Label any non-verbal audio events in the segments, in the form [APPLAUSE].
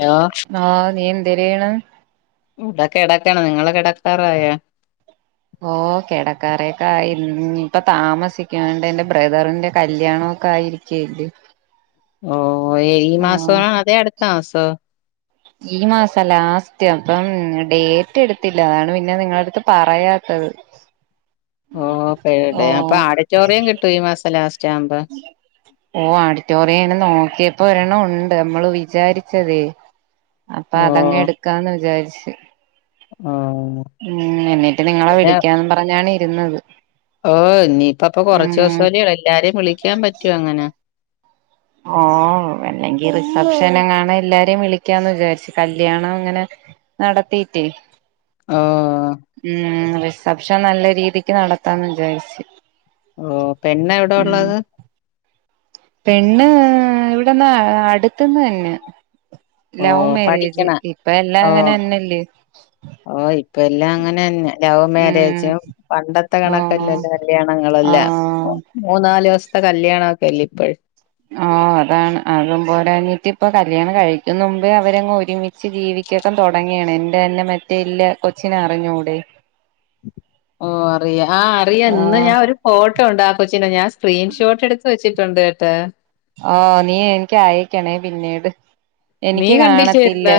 Hello ആഹ് നീ എന്തര് ചെയ്യണ്? ക്കണ് നിങ്ങള് കെടക്കാറായോ? ഓ കെടക്കാറെക്കെ ആയി ഇനി ഇപ്പൊ താമസിക്കും എറെ ബ്രദറിൻ്റെ കല്യാണൊക്കെ ആയിരിക്കയല്ലെ ഓ ഓ ഈ മാസൊവാണ അതേ അടുത്ത മാസ ആ ഈ മാസം ലാസ്റ്റ് അപ്പം ഡേറ്റ് എടുത്തില്ല അതാണ് പിന്നെ നിങ്ങളടുത്ത് പറയാത്തത്. ഓ ഓ പേടേ അപ്പൊ ആഡിറ്റോറിയം കിട്ടോ ഈ മാസം ലാസ്റ്റ്? ആവുമ്പോ ഓ ആഡിറ്റോറിയനെ നോക്കിയ പ്പ ഒരണ്ണം ഉണ്ട് നമ്മള് വിചാരിച്ചതേ അപ്പ ഓ അതങ്ങെട്ക്കാന്ന് വിചാരി ശെരി ഓ ഉം എന്നിട്ട് നിങ്ങളെ പിന്നെ വിളിക്കാന്നും പറഞ്ഞാണ് ചെന്നത് ഓ ഇനീപ്പപ്പൊ കൊറച്ച് ദിവസല്ലെയുള്ള് എല്ലാരേം വിളിക്കാൻ പറ്റോ അങ്ങനെ ഓ അല്ലെങ്കി റിസപ്ഷനെങ്ങാണ് എല്ലാരേം വിളിക്കാന്ന് വിചാരിച്ച് കല്ല്യാണം അങ്ങനെ നടത്തീട്ടെ ഓ ഉം റിസപ്ഷൻ നല്ല രീതിക്ക് നടത്താന്ന് വിചാരിച്ച് ഓ പെണ്ണ് എവിടെ ഉം ഒള്ളത് പെണ്ണ് ഇവിടെന്ന് അടുത്ത്ന്ന് തന്നെ ഓ ലൗമാരേജ് പഠിക്കണ ഇപ്പ എല്ലാം ഓ അങ്ങനെന്നല്ലേ ഇപ്പം എല്ലാം അങ്ങനെന്നെ ലൗമാരേജും പണ്ടത്തെ ഓ കണക്കല്ലല്ല കല്യാണങ്ങ്ളല്ല ആഹ് മൂന്നാലൂസ്ത്തെ കല്യാണ [UNINTELLIGIBLE] ആ അതാണ് അതുംപോലാഞ്ഞിട്ട് ഇപ്പൊ കല്യാണം കഴിക്കുന്നുമ്പേ അവരങ്ങ് ഒരുമിച്ച് ജീവിക്കക്കം തൊടങ്ങെണ് ന്റെ ല്ല മറ്റേ ഇല്ല കൊച്ചിനെ അറിഞ്ഞൂടെ ഓ അറിയ ആ അറിയ ഇന്ന് ആഹ് ഞാ ഒരു ഫോട്ടോ ഉണ്ട് ആ കൊച്ചിന്റെ ഞാൻ സ്ക്രീൻഷോട്ട് എടുത്ത് വെച്ചിട് [UNINTELLIGIBLE] ആ നീ എനിക്ക് അയക്കണേ പിന്നീട് നീ എനിക്ക് കാണത്തില്ല കണ്ടില്ലായിരുന്ന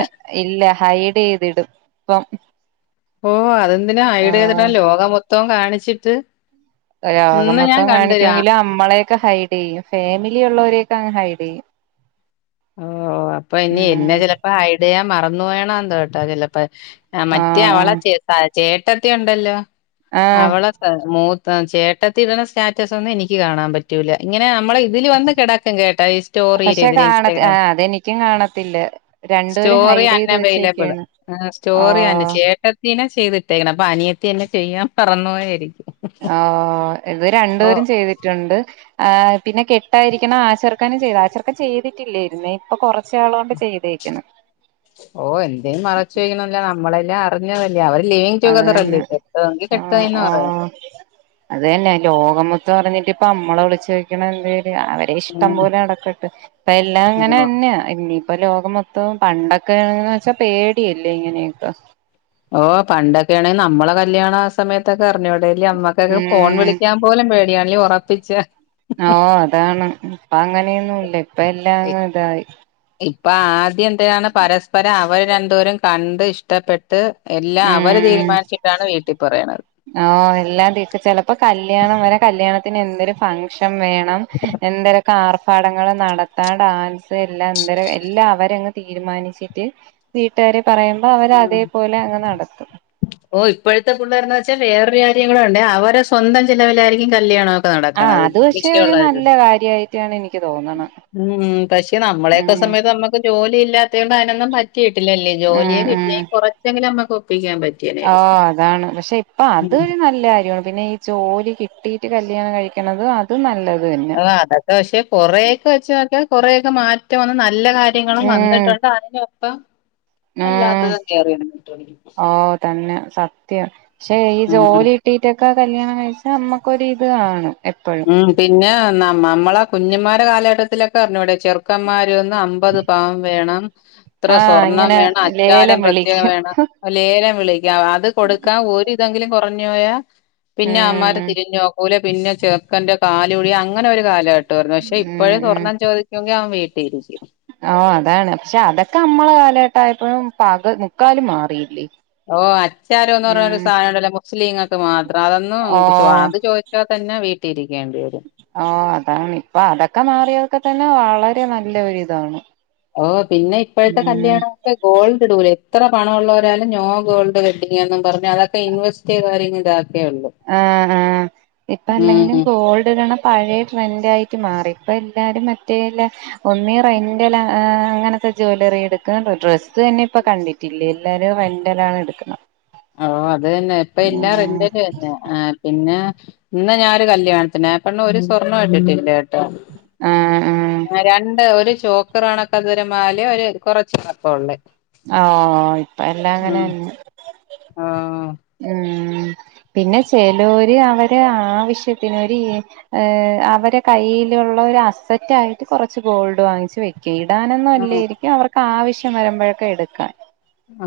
ഇല്ല ഹൈഡെയ്തിടും പ്പം ഓ ആ ച്ചിട്ട് ലോകം മൊത്തം കാണിക്കുവെങ്കിലും നമ്മളെയെക്കെ ഹൈടെയും ഫാമിലി ഉള്ളവരൊക്കെ ങ്ങനെ ഹൈഡ് ഓ അപ്പൊ ഇനി ഉം എന്നെ ചെലപ്പ ഹൈഡയ്യാ മറ ന്നു വേണോ എന്തോ കേട്ടാ ചിലപ്പ ആ മറ്റേ ആഹ് അവളെ ആഹ് ചേർതാ ചേട്ടത്തി ഒണ്ടല്ലോ ആഹ് അവള സ മൂ പ്പം ചേട്ടത്തി ഇട്ണ സ്റ്റാറ്റസ് ഒന്നും എനിക്ക് കാണാൻ പറ്റൂല്ല ഇങ്ങനെ ആം മ്മളെ ഇതില് വന്ന് കെടക്കും കേട്ടാ ഈ സ്റ്റോറി ആ അതെനിക്കും കാണത്തില്ല രണ്ടുപേരേം സ്റ്റോറി ഹൈഡ് ചെയ്ത് അൺഅവൈലബിള് വെച്ചേക്കാണ് ഓ ന്നെ ചെയ്തിട്ടേക്കണേ അപ്പൊ അനിയത്തി എന്നെ ചെയ്യാംമറന്ന് പോയെയിരിക്കും ആ ഇത് രണ്ടുപേരും ചെയ്തിട്ടുണ്ട് ആ പിന്നെ കെട്ടായിരിക്കണം ആച്ചറ്ക്കനും ചെയ്ത് ആചെർക്ക ഓ എന്തിന് മറച്ച് വയ്ക്കണ് എല്ലാം നമ്മളെല്ലാം അ [UNINTELLIGIBLE] അത് തന്നെ ആ കെട്ടുകയെന്ന് ആ പറയും അത് തന്നെ ലോകം മൊ പറഞ്ഞിട്ട്പ്പ നമ്മെളെ വിളിച്ചോയ്ക്കണേ എന്തേ അവരെ ഇഷ്ടം ഉം പോലെ നടക്കട്ടെ ഇപ്പ എല്ലാം അങ്ങനെ ഓ തന്നെയ ഇ ഇപ്പൊ ലോകം മൊത്തം പണ്ടൊക്കെണന്ന് വെച്ചാ പേടിയല്ലേ ഇങ്ങനെയൊക്കെ ഓ പണ്ടൊക്കെ ആണെങ്കിൽ നമ്മളെ കല്യാണ ആ സമയത്തൊക്കെ അറിഞ്ഞോ അ അമ്മക്കെ ഫോൺ ഉം വിളിക്കാൻ പോല പേടിയണെ [UNINTELLIGIBLE] ഓ അതാണ് അപ്പ അങ്ങനെയൊന്നുംല്ല ഇപ്പ എല്ലാംങ്ങ് ഇതായി അപ്പ ആദ്യം എന്തതിനാണ് പരസ്പരം അവര് രണ്ടോരും കണ്ട് ഇഷ്ടപ്പെട്ട ഉം വീട്ടിൽ പറയണത് ആ എല്ലാ തീക്ക് ചെലപ്പോ കല്യാണം വരെ കല്യാണ ന് എന്തൊരു ഫങ്ഷൻ വേണം എന്തര ആർഭാടങ്ങൾ നടത്താൻ ഡാൻസ് എല്ലാം എന്തര എല്ലാം അവരങ്ങ് തീരുമാനിച്ചിട്ട് വീട്ടുകാരെ പറയുമ്പോ അവര് ഉം അതേപോലെ അങ്ങനെ ഓ ഇപ്പോഴത്തെ പിള്ളാരുന്ന വച്ചാ വേറൊരു കാര്യങ്ങളുണ്ട് അവര് സ്വന്തം ചിലവിലായിരിക്കും കല്യാണം ആ നടക്കണത് അത് പക്ഷെ ഒരു നല്ല കാര്യായിട്ടാണ് എനിക്ക് തോന്നണെ [UNINTELLIGIBLE] പക്ഷെ നമ്മളെയെക്കെ ഉം സമയത്ത് നമുക്ക് ജോലി ഇല്ലാത്ത പാനൊന്ന പറ്റിട്ട് ല്ലല്ലേ ഉം ജോലിയെ കിട്ട ഉം എ കുറച്ചെങ്കില അമ്മക്ക് ഓ അതാണ് പക്ഷെ ഇപ്പൊ ഉം. അതൊരു നല്ല കാര്യമാണ് പിന്നെ ജോലി കിട്ടിയിട്ട് കല്ല്യാണം കഴിക്കണത് അത് നല്ലത് തന്നെ ആ അതൊക്കെ പക്ഷെ കൊറെയൊക്കെ വെച്ച നോക്കെ കുറേയൊക്കെ മാറ്റം വ എല്ല കാര്യങ്ങളും ഉം വന്നിട്ടുണ്ട് അ അപ്പ ഉം ഓ തന്നെ സത്യം പക്ഷെ ഈ ഉം ജോലി കിട്ടിട്ട പ്പ കല്യാണം കഴിച്ചാ നമ്മക്കൊര് ഇത് കാണും എപ്പഴും ഉം പിന്നെ എന്നാ മമ്മളെ കുഞ്ഞന്മാടെ കാലഘട്ടത്തിലൊക്കെ അറിഞ്ഞൂടെ ചെറുക്കന്മാ അമ്പത് പംവേണം ഇത്ര ആഹ് സ്വർണം ഇങ്ങനെ വേണം അച്ചാരം ലേലം പ്രത്യേകം വിളിക്കും വേണം ലേലം വിളി അത് കൊടുക്കാൻ ഒരു എന്തെങ്കിലും കുറഞ്ഞ പോയാ പിന്നെ അമ്മാര് ഉം തിരിഞ്ഞോക്കൂല പിന്നെ ചേർ ന്റെ കാലൂഴി അങ്ങനെ ഒരു കാലക ഷെ ഉം ഇപ്പോഴേ ഉം സ്വർണം ചോദിക്കെങ്കിൽ അവൻ വീട്ട് ശരി ശരി ഓ അതാണ് പക്ഷെ അതൊക്കെ നമ്മളെ കാലഘട്ടയപ്പോഴും പക മുക്കാലും മാറിയില്ലേ ഓ അച്ചാരോന്ന് പറഞ്ഞരു ഉം സാധനം ഉണ്ടല്ലോ സ്ലീങ്ങക്കെ മാ അ അതൊന്നും ഓ അത് ചോദിച്ചാൽ തന്നെ വീട്ട തിരി ഓ അതാണ് ഇപ്പൊ അതൊക്കെ മാറിയോ ക്കെ തന്നെ വളരെ നല്ല ഒരിതാണ് ഓ പിന്നെ ഇപ്പോഴത്തെ ഉം കല്യാണൊക്കെ ഗോൾഡ് ഇടൂലെ ഇത്ര പണമുള്ളള്ളവരും നോ ഗോൾഡ് വെഡിങാന്ന് പറഞ്ഞ് അതൊക്കെ ഇൻവെസ്റ്റ് ചെയ്തു ഇതാക്ക ആ ആ ഇപ്പ അല്ലെങ്കിലും ഉം ഗോൾഡ് ഇടണം പഴയ ട്രെൻറ് ആയിട്ട് മാറി ഇപ്പ എല്ലാരും മറ്റേല്ല ഒന്നി റെന്റൽ അങ്ങനത്തെ ജ്വലറി എടുക്കുന്നു ഡ്രസ്സ് തന്നെ ഇപ്പ കണ്ടിട്ടില്ലേ എല്ലാരും റെന്റലാണ് എടുക്കുന്നത് ഓ അത് തന്നെ ഇപ്പ എല്ലാ റെന്റല ന്നെ ആ പിന്നെ ഇന്ന് ഞാനൊരു കല്യാണത്തിനെ ആ പെണ്ണ് ഒരു സ്വർണ്ണം ഇട്ടിട്ടില്ലേ ആഹ് ആഹ് രണ്ട് ഒരു ചോക്കർ കണക്കവരെമാലേ ഒരു കൊറച്ച് [UNINTELLIGIBLE] ഉള്ളേ ഓ ഇപ്പ എല്ലാം അങ്ങനെന്നെ ആ ഉം ഉ പിന്നെ ചിലര് അവര് ആവശ്യത്തിനൊര് അവരെ കയ്യിലുള്ള ഒരു അസറ്റ ആയിട്ട് കൊറച്ച് ഗോൾഡ് വാങ്ങിച്ചു വയ് കേടാനൊന്നും ആ അല്ലായിരിക്കും അവർക്ക് ആവശ്യം വരുമ്പോഴൊക്കെ എടുക്കാൻ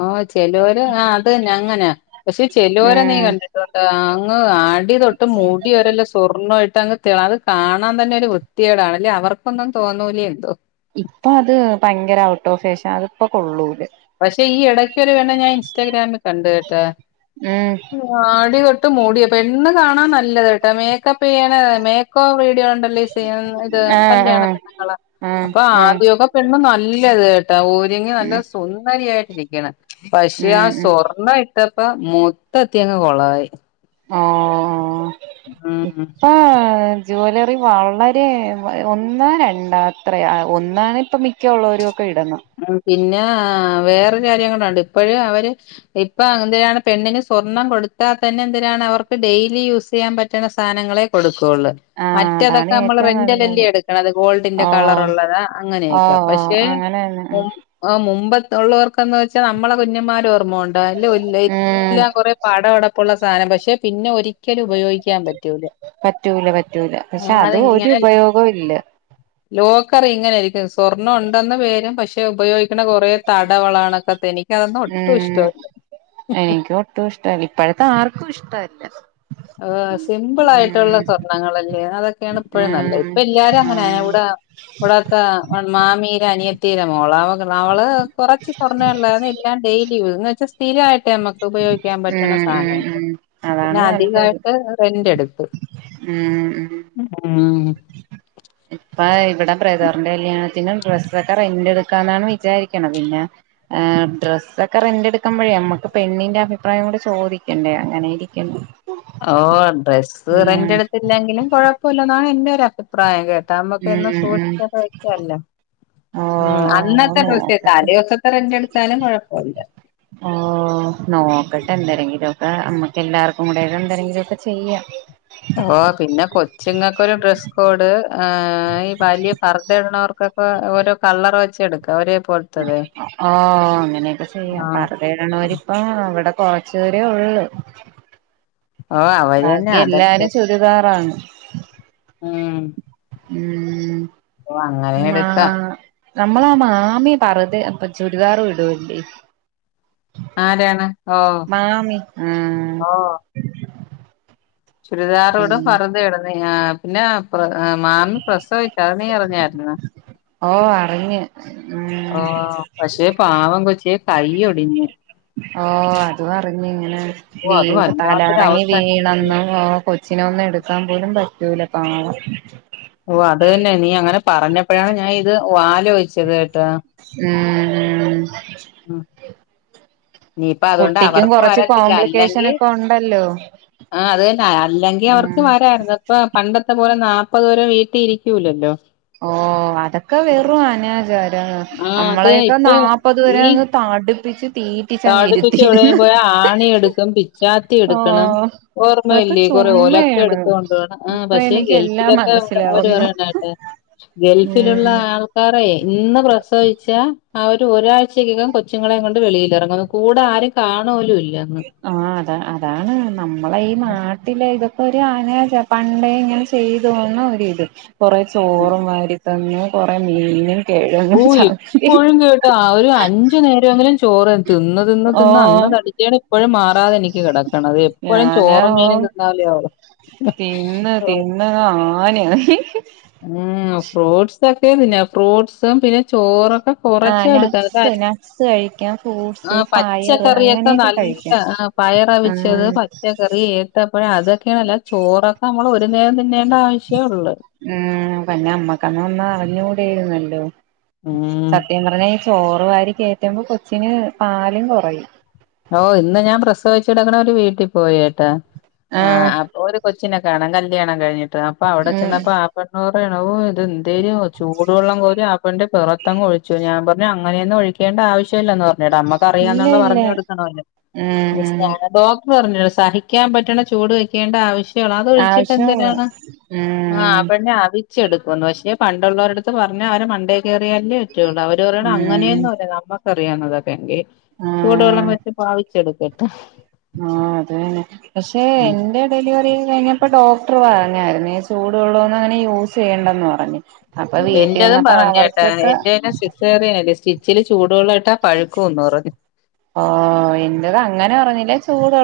ആ ചെലോര് ആ അത് തന്നെ അങ്ങനെയ പക്ഷെ ചെല്ലുവോര നീ ഉം കണ്ടിട്ടുണ്ടാ ഓ ആൺ അടിതൊട്ട് മൂടിവരെല്ലാം സ്വർണ്ണമായി ങ് അത് കാണാൻ തന്നെ ഒരു വൃത്തിയേടാണ് അല്ലേ അവർക്കൊന്നും തോന്നൂലേ എന്തോ ഇപ്പൊ അത് ഭയങ്കര ഔട്ട് ഓഫ്ഫാഷൻ അത്പ്പം കൊള്ളൂലാ പക്ഷെ ഈ എടക് ഇത് ഒരെണ്ണംഞാൻ ഇൻസ്റ്റഗ്രാമിൽ കണ്ട്കേട്ടോ ഉം അടിതൊ പെണ്ണ്കാണാൻ നല്ലത്ട്ടോ മേക്കപ്പ് ചെയ്യേണ്ട മേക്ക്ഓവറി ണ്ടല്ലേ ഇത് ആഹ് കല്യാണ ആഹ് പെണ്ണുങ്ങളാ ആഹ് അപ്പൊ ആഹ് ആദ്യമൊക്കെ പെണ്ണ് നല് ഇ [UNINTELLIGIBLE] ഒരുങ്ങി വന്നു ഉം സുന്ദരിയായിട്ടിരിക്കണം പക്ഷേ ആ ഉം ഉം സ്വർണ്ണംയിട്ട്- ഇപ്പ മൊത്തത്തിയങ്ങ് കൊളായി ആആ നും ഹും ജ്വലറി വളരെ ഒന്ന് രണ്ട് അത്ര ഒന്നാണ് ഇപ്പം മിക്കഉളളവരും ഒക്കൊ ഇടണം പിന്നെ വേറൊരു കാര്യംകൂടി ഉണ്ട് ഇപ്പോഴും അവര് ഇപ്പ എന്തിനാണ് പെണ്ണിന് സ്വർണം കൊടുത്താൽ തന്നെ എന്തിരാണ് അവർക്ക് ഡെയിലി യൂസ് ചെയ്യാൻ പറ്റണ സാധനങ്ങളെ കൊടുക്കു ആഹ് അതാണ് മറ്റേതൊക്കെ നമ്മള് ഏറ്റവും നല്ലത് റെൻറ്റ്നല്ലേഎടുക്കുണത് അത് ഗോൾഡിന്റെ ഓ കളർള്ളത് ഓ അങ്ങനെയൊക്കെ ഓ പക്ഷേ- അങ്ങനെ തന്നെ ആ മുമ്പത്ത് ഉള്ളവർക്കെന്ന് വെച്ചാൽ നമ്മള്കുഞ്ഞന്മാരോ- ഉം മെടല്അല്ലഎല്ലാം കൊറെ പടവടപ്പള്ള സാധനം പക്ഷേ പിന്നെ ഒരിക്കലും ഉപയോഗിക്കാൻ പറ്റൂല പറ്റൂല പറ്റൂല ആ പക്ഷേഅത് ഒരു അതിങ്ങനെ ഉപയോഗവും ഇല്ല ക്കറിഇങ്ങനൊയിരിക്കുംസ്വർണ്ണം ഉണ്ടെന്ന പേരും പക്ഷേ ഉപയോഗി- കൊറെ തടവളകണക്കെത്തെ എനിക്കതൊന്നും ഒട്ടും ഉം ഇഷ്ടല്ല കുഷ്ട്ടല്ല സിംമ്പിൾ ആയിട്ടുള്ള സ്വർണ്ണങ്ങളല്ലേ അതൊക്കെയാണ് എപ്പെഴും നല്ലത് ഉം ഇപ്പ എല്ലാരും അങ്ങനെ ആഹ് ഇവിടെ ഇവിടത്തെ മാമീടെഅനിയത്തി- തിരമോള [UNINTELLIGIBLE] അവള് കൊറച്ച് സ്വർണ്ണമേഉള്ളായിരുന്നു എല്ലാം ഡയ എന്ന് വൊച്ചാ സ്ഥിരമായിട്ട് അമ്മക്ക്- ഉപയോഗിക്കാൻ പറ്റുന്ന ഉം ഉം സാധനങ്ങള് ഉം പിന്നെ അതാണ് നല്ലത് തായിട്ട് അത് വരും ന്റെ അടുത്ത് ഉം ഉം ആഹ ഇപ്പ ഇവിടെ ബ്രദര്ന്റി കല്യാണത്തിനും ഡ്രസ്സൊക്കെ റെന്റ് എടുക്കാ എന്നാണ് വിചാരിക്കണ പിന്നെ ഡ്രസ്സൊക്കെ റെന്റ് എടുക്കാൻ്പഴേ നമ്മുക്ക് പെണ്ണിന്റെ അഭിപ്രായം കൂടി ചോദിക്കണ്ടേ അങ്ങനെ ഇരിക്കുന്നു ഓ ഡ്രസ്സ് ഉം റെന്റ്ടുത്തില്ലെങ്കിലും കൊഴപ്പമില്ലന്നാണ് എന്റെ - രാെ പുായ ക [INAUDIBLE] ഉം കത്ത്പൊക്ക ഉം സൂക്ഷിച്ച വഴക്കല്ലോ ഉം ഓഹ് അന്നത്തെ ഡ്രസ് താല നോക്കട്ടെ ദിവസത്തെ റെണ്ടെടുത്താലും കുഴപ്പില്ല ഓഹ് നമ്മുക്ക് എല്ലാർക്കും കൂടെ എന്തെങ്കിലും ഒക്കെ ചെയ്യാം ഓ പിന്നെ കൊച്ചിങ്ങക്കൊ ഒരു ഡ്രെസ് കോഡ് ആഹ.. വലിയ പർദ്ദ ഇടുന്നവർക് ഇപ്പൊ ഓരോ കളർ വെച്ച് എടുക്കാം പോലത്തതെ ഓ അങ്ങനെയൊക്കെ ചെയ്യാം ആഹ് പർദ്ദ ഇടുന്നവര് ആഹ് ഒക്കെ കൊറച്ചു നേരവേ ഒള്ളു ഓ അവര് തന്നെ ബാക്കി എല്ലാരും അതനുസരിച്ച് ചുരിദാറാണ് ഉ ഉം ഉംഉം അപ്പ അങ്ങനെ എടുക്ക നമ്മളാ മാമിയ പറത് അപ്പൊ ചുരിദാറും ഇടുണ്ടി ആരാണ് ഓ ആഹ് ഓ ചുരിദാറും പിന്നെ പർദ്ദയുണ്ടഉം അെ ആ പിന്നെ ആ മാമി പ്രസവഹിച്ചു അത് നീ ഇറഞ്ഞായിുന്ന ഓ അറിഞ്ഞ് ഉം പക്ഷെ പാവം കൊ പച്ചേ കൈ ഒടിഞ്ഞ് ഓ അതും അറിഞ്ഞു ഇങ്ങനെ ഓ വീ അത് തല ഇറങ്ങി വല്ലാത്തൊരവസ്ഥ വീണന്ന് ഓ കൊ അച്ഛിനെ ഒന്നും എടുക്കാൻ പോലും പറ്റൂല പാാവ ഓ അത് തന്നെ നീ അങ്ങനെ പറഞ്ഞപ്പോഴാണ് ഞാൻ ഇത് വാല വെച്ചത് കേട്ട് മം ഉ നീപ്പ അതുകൊണ്ട് കുട്ടിക്കും അവർക്ക് കൊറച്ച് വരത്തില്ല അല്ലെങ്കിൽ കോംപ്ലിക്കേഷനൊക്കെ ഉണ്ടല്ലോ ആ അത് തന്നെ അല്ലെങ്കിൽ അവർക്ക് ഉം വരരുന്നു ഇപ്പ പണ്ടത്തെ പോലെ നാ മുപ്പത്തോരം വീട്ടി ഇരിക്കൂലല്ലോ ഓ അതൊക്കെ വെറും അനാചാരം ആ അത് നമ്മളെയൊക്കെ നാപ്പത് വരെ അങ്ങ് തടിപ്പിച്ച് തീറ്റിച്ചങ്ങ് [UNINTELLIGIBLE] എവിടേലും ഇരുത്തിയിരുന്നു പോയാ ആണി എടുക്കും പിച്ചാത്തി ഓ എടുക്കണം അതൊക്കെ ഓർമ്മയില്ലേ കൊറെേ ഒലക്കെ ചുമ്മയാണ് എടുത്ത കൊണ്ട് പോണം ആ ഇപ്പൊ പക്ഷെ എനിക്ക് എല്ലാം ഗൾഫിലൊക്കെ അവര് മനസ്സിലാവുന്നു പറയണ കേട്ടെ ഗൾഫിലുള്ള ഉം ആൾക്കാറേ ഇന്ന് പ്രസവിച്ചാ ആ ഒരു ഒരാഴ്ചക്കകം കൊച്ചുങ്ങളെ കൊണ്ട് വെളിയിലിറങ്ങും അ കൂടെ ആരേം കാണപോലുമില്ല ആ അതാ അതാണ് നമ്മളെ ഈ നാട്ടിലെ ഇതൊ ഒരു അനാചാ പണ്ടേ ഇങ്ങനെ ചെയ്തോന്ന് ഒരിത് കൊറേ ചോറും വാരി തന്നു കൊറേ മീന് ഓ എപ്പോഴും കേട്ട് ആ ഒരു അഞ്ചു നേരമെങ്കിലും ചോറ് തിന്ന് തിന്ന് ഓ തിന്ന് അന്ന് തടിച്ചാണ് ഇപ്പോഴും മാറാതെനിക്ക് കിടക്കണത് എപ്പോഴും ഞാനാ ചോറും ഓ മീനും തിന്നാല ആകൂ ആനയാ ഫ്രൂട്ട്സൊക്കെ തിന്നാം ഫ്രൂട്ട്സും പിന്നെ ചോറൊ ആഹ് കൊറച്ചേ എടുക്ക നട്ട്സ് നട്ട്സ് കഴിക്കാം ആ ഫ്രൂട്ട്സ് പയറ് പച്ചക്കറിയൊക്കെ അങ്ങനെയൊക്കെ നല്ല കഴിക്കാം പയറ് അവിച്ചത് ആഹ് പച്ചക്കറി ഏത്തപ്പഴം അത് [UNINTELLIGIBLE] ചോറൊക്കെ നമ്മള് ഒരു നേരം തിന്നേണ്ട ആവശ്യമേ ഉള്ളു ഉം പിന്നെ നമ്മക്കന്ന് ഒന്നും അറിഞ്ഞൂടേരുന്നല്ലോ ഉം സത്യം പറഞ്ഞാ ഈ ചോറ് വാ കേട്ടപ്പോ കൊച്ചിന് പാലും കൊറയും ഓ ഇന്ന് ഞാൻ പ്രസവിച്ചു കിടക്കണ ഒരു വീട്ടിൽ പോയീട്ടാ ആ ആഹ് അപ്പൊ ഒരു കൊച്ച നെ കാണാൻ കല്യാണം കഴിഞ്ഞി അപ്പൊ അവിടെ ഉം ചെന്നപ്പോ ആ പെണ്ണ് [UNINTELLIGIBLE] അത് എന്തേലും ചൂടുവെള്ളം കോരി ആ പെണ്ണിന്റെ പിറത്തങ്ങ് ഒഴിച്ചു ഞാൻ പറഞ്ഞു പിന്നെ അങ്ങനെയൊന്നും ഒഴിക്കേണ്ട ആവശ്യമില്ലന് പറഞ്ഞു എന്നിട്ട് ഇല്ല നമ്മക്കറിയാന്നുള്ള ഇല്ല പറഞ്ഞു കൊടുത്തു [UNINTELLIGIBLE] ഉം ഉം പറഞ്ഞോളൂ സഹിക്കാൻ പറ്റണ ചൂട് വെക്കേണ്ട ആവശ്യം അതൊഴിച്ചിട്ട് ആവശ്യള്ള എന്തിനാണ് ആ ഉം പെണ്ണ് അവി ച്ചെടുക്കൂന്നു പക്ഷേ പണ്ടുള്ളവരുടെ അടുത്ത് പറഞ്ഞാൽ അതിന് മണ്ടേ കേറിയാൽ അല്ലെ പറ്റുള്ളൂ അവര് പറയണം ഉം അങ്ങനെയന്നും അല്ല നമ്മക്ക് അറിയാവുന്നതൊക്കെ ചൂട് വെള്ളം വെ- രിച്ചെടുക്കട്ടേ ആ അത് തന്നെ പക്ഷെ ഉം എന്റെ ഡെലിവറി കഴിഞ്ഞപ്പോ ഡോക്ടർ പറഞ്ഞായിരുന്നു ചൂട് വെള്ളം ഒന്നും അങ്ങനെ യൂസ് ചെയ്യണ്ടന്ന് പറഞ്ഞു എന്റെതും പറഞ്ഞോട്ടെ എന്റെ സിസേറിയനല്ലേ സി ചില ചൂട് ഓ എന്റെത് അങ്ങനെ പറഞ്ഞില്ലേ ചൂട്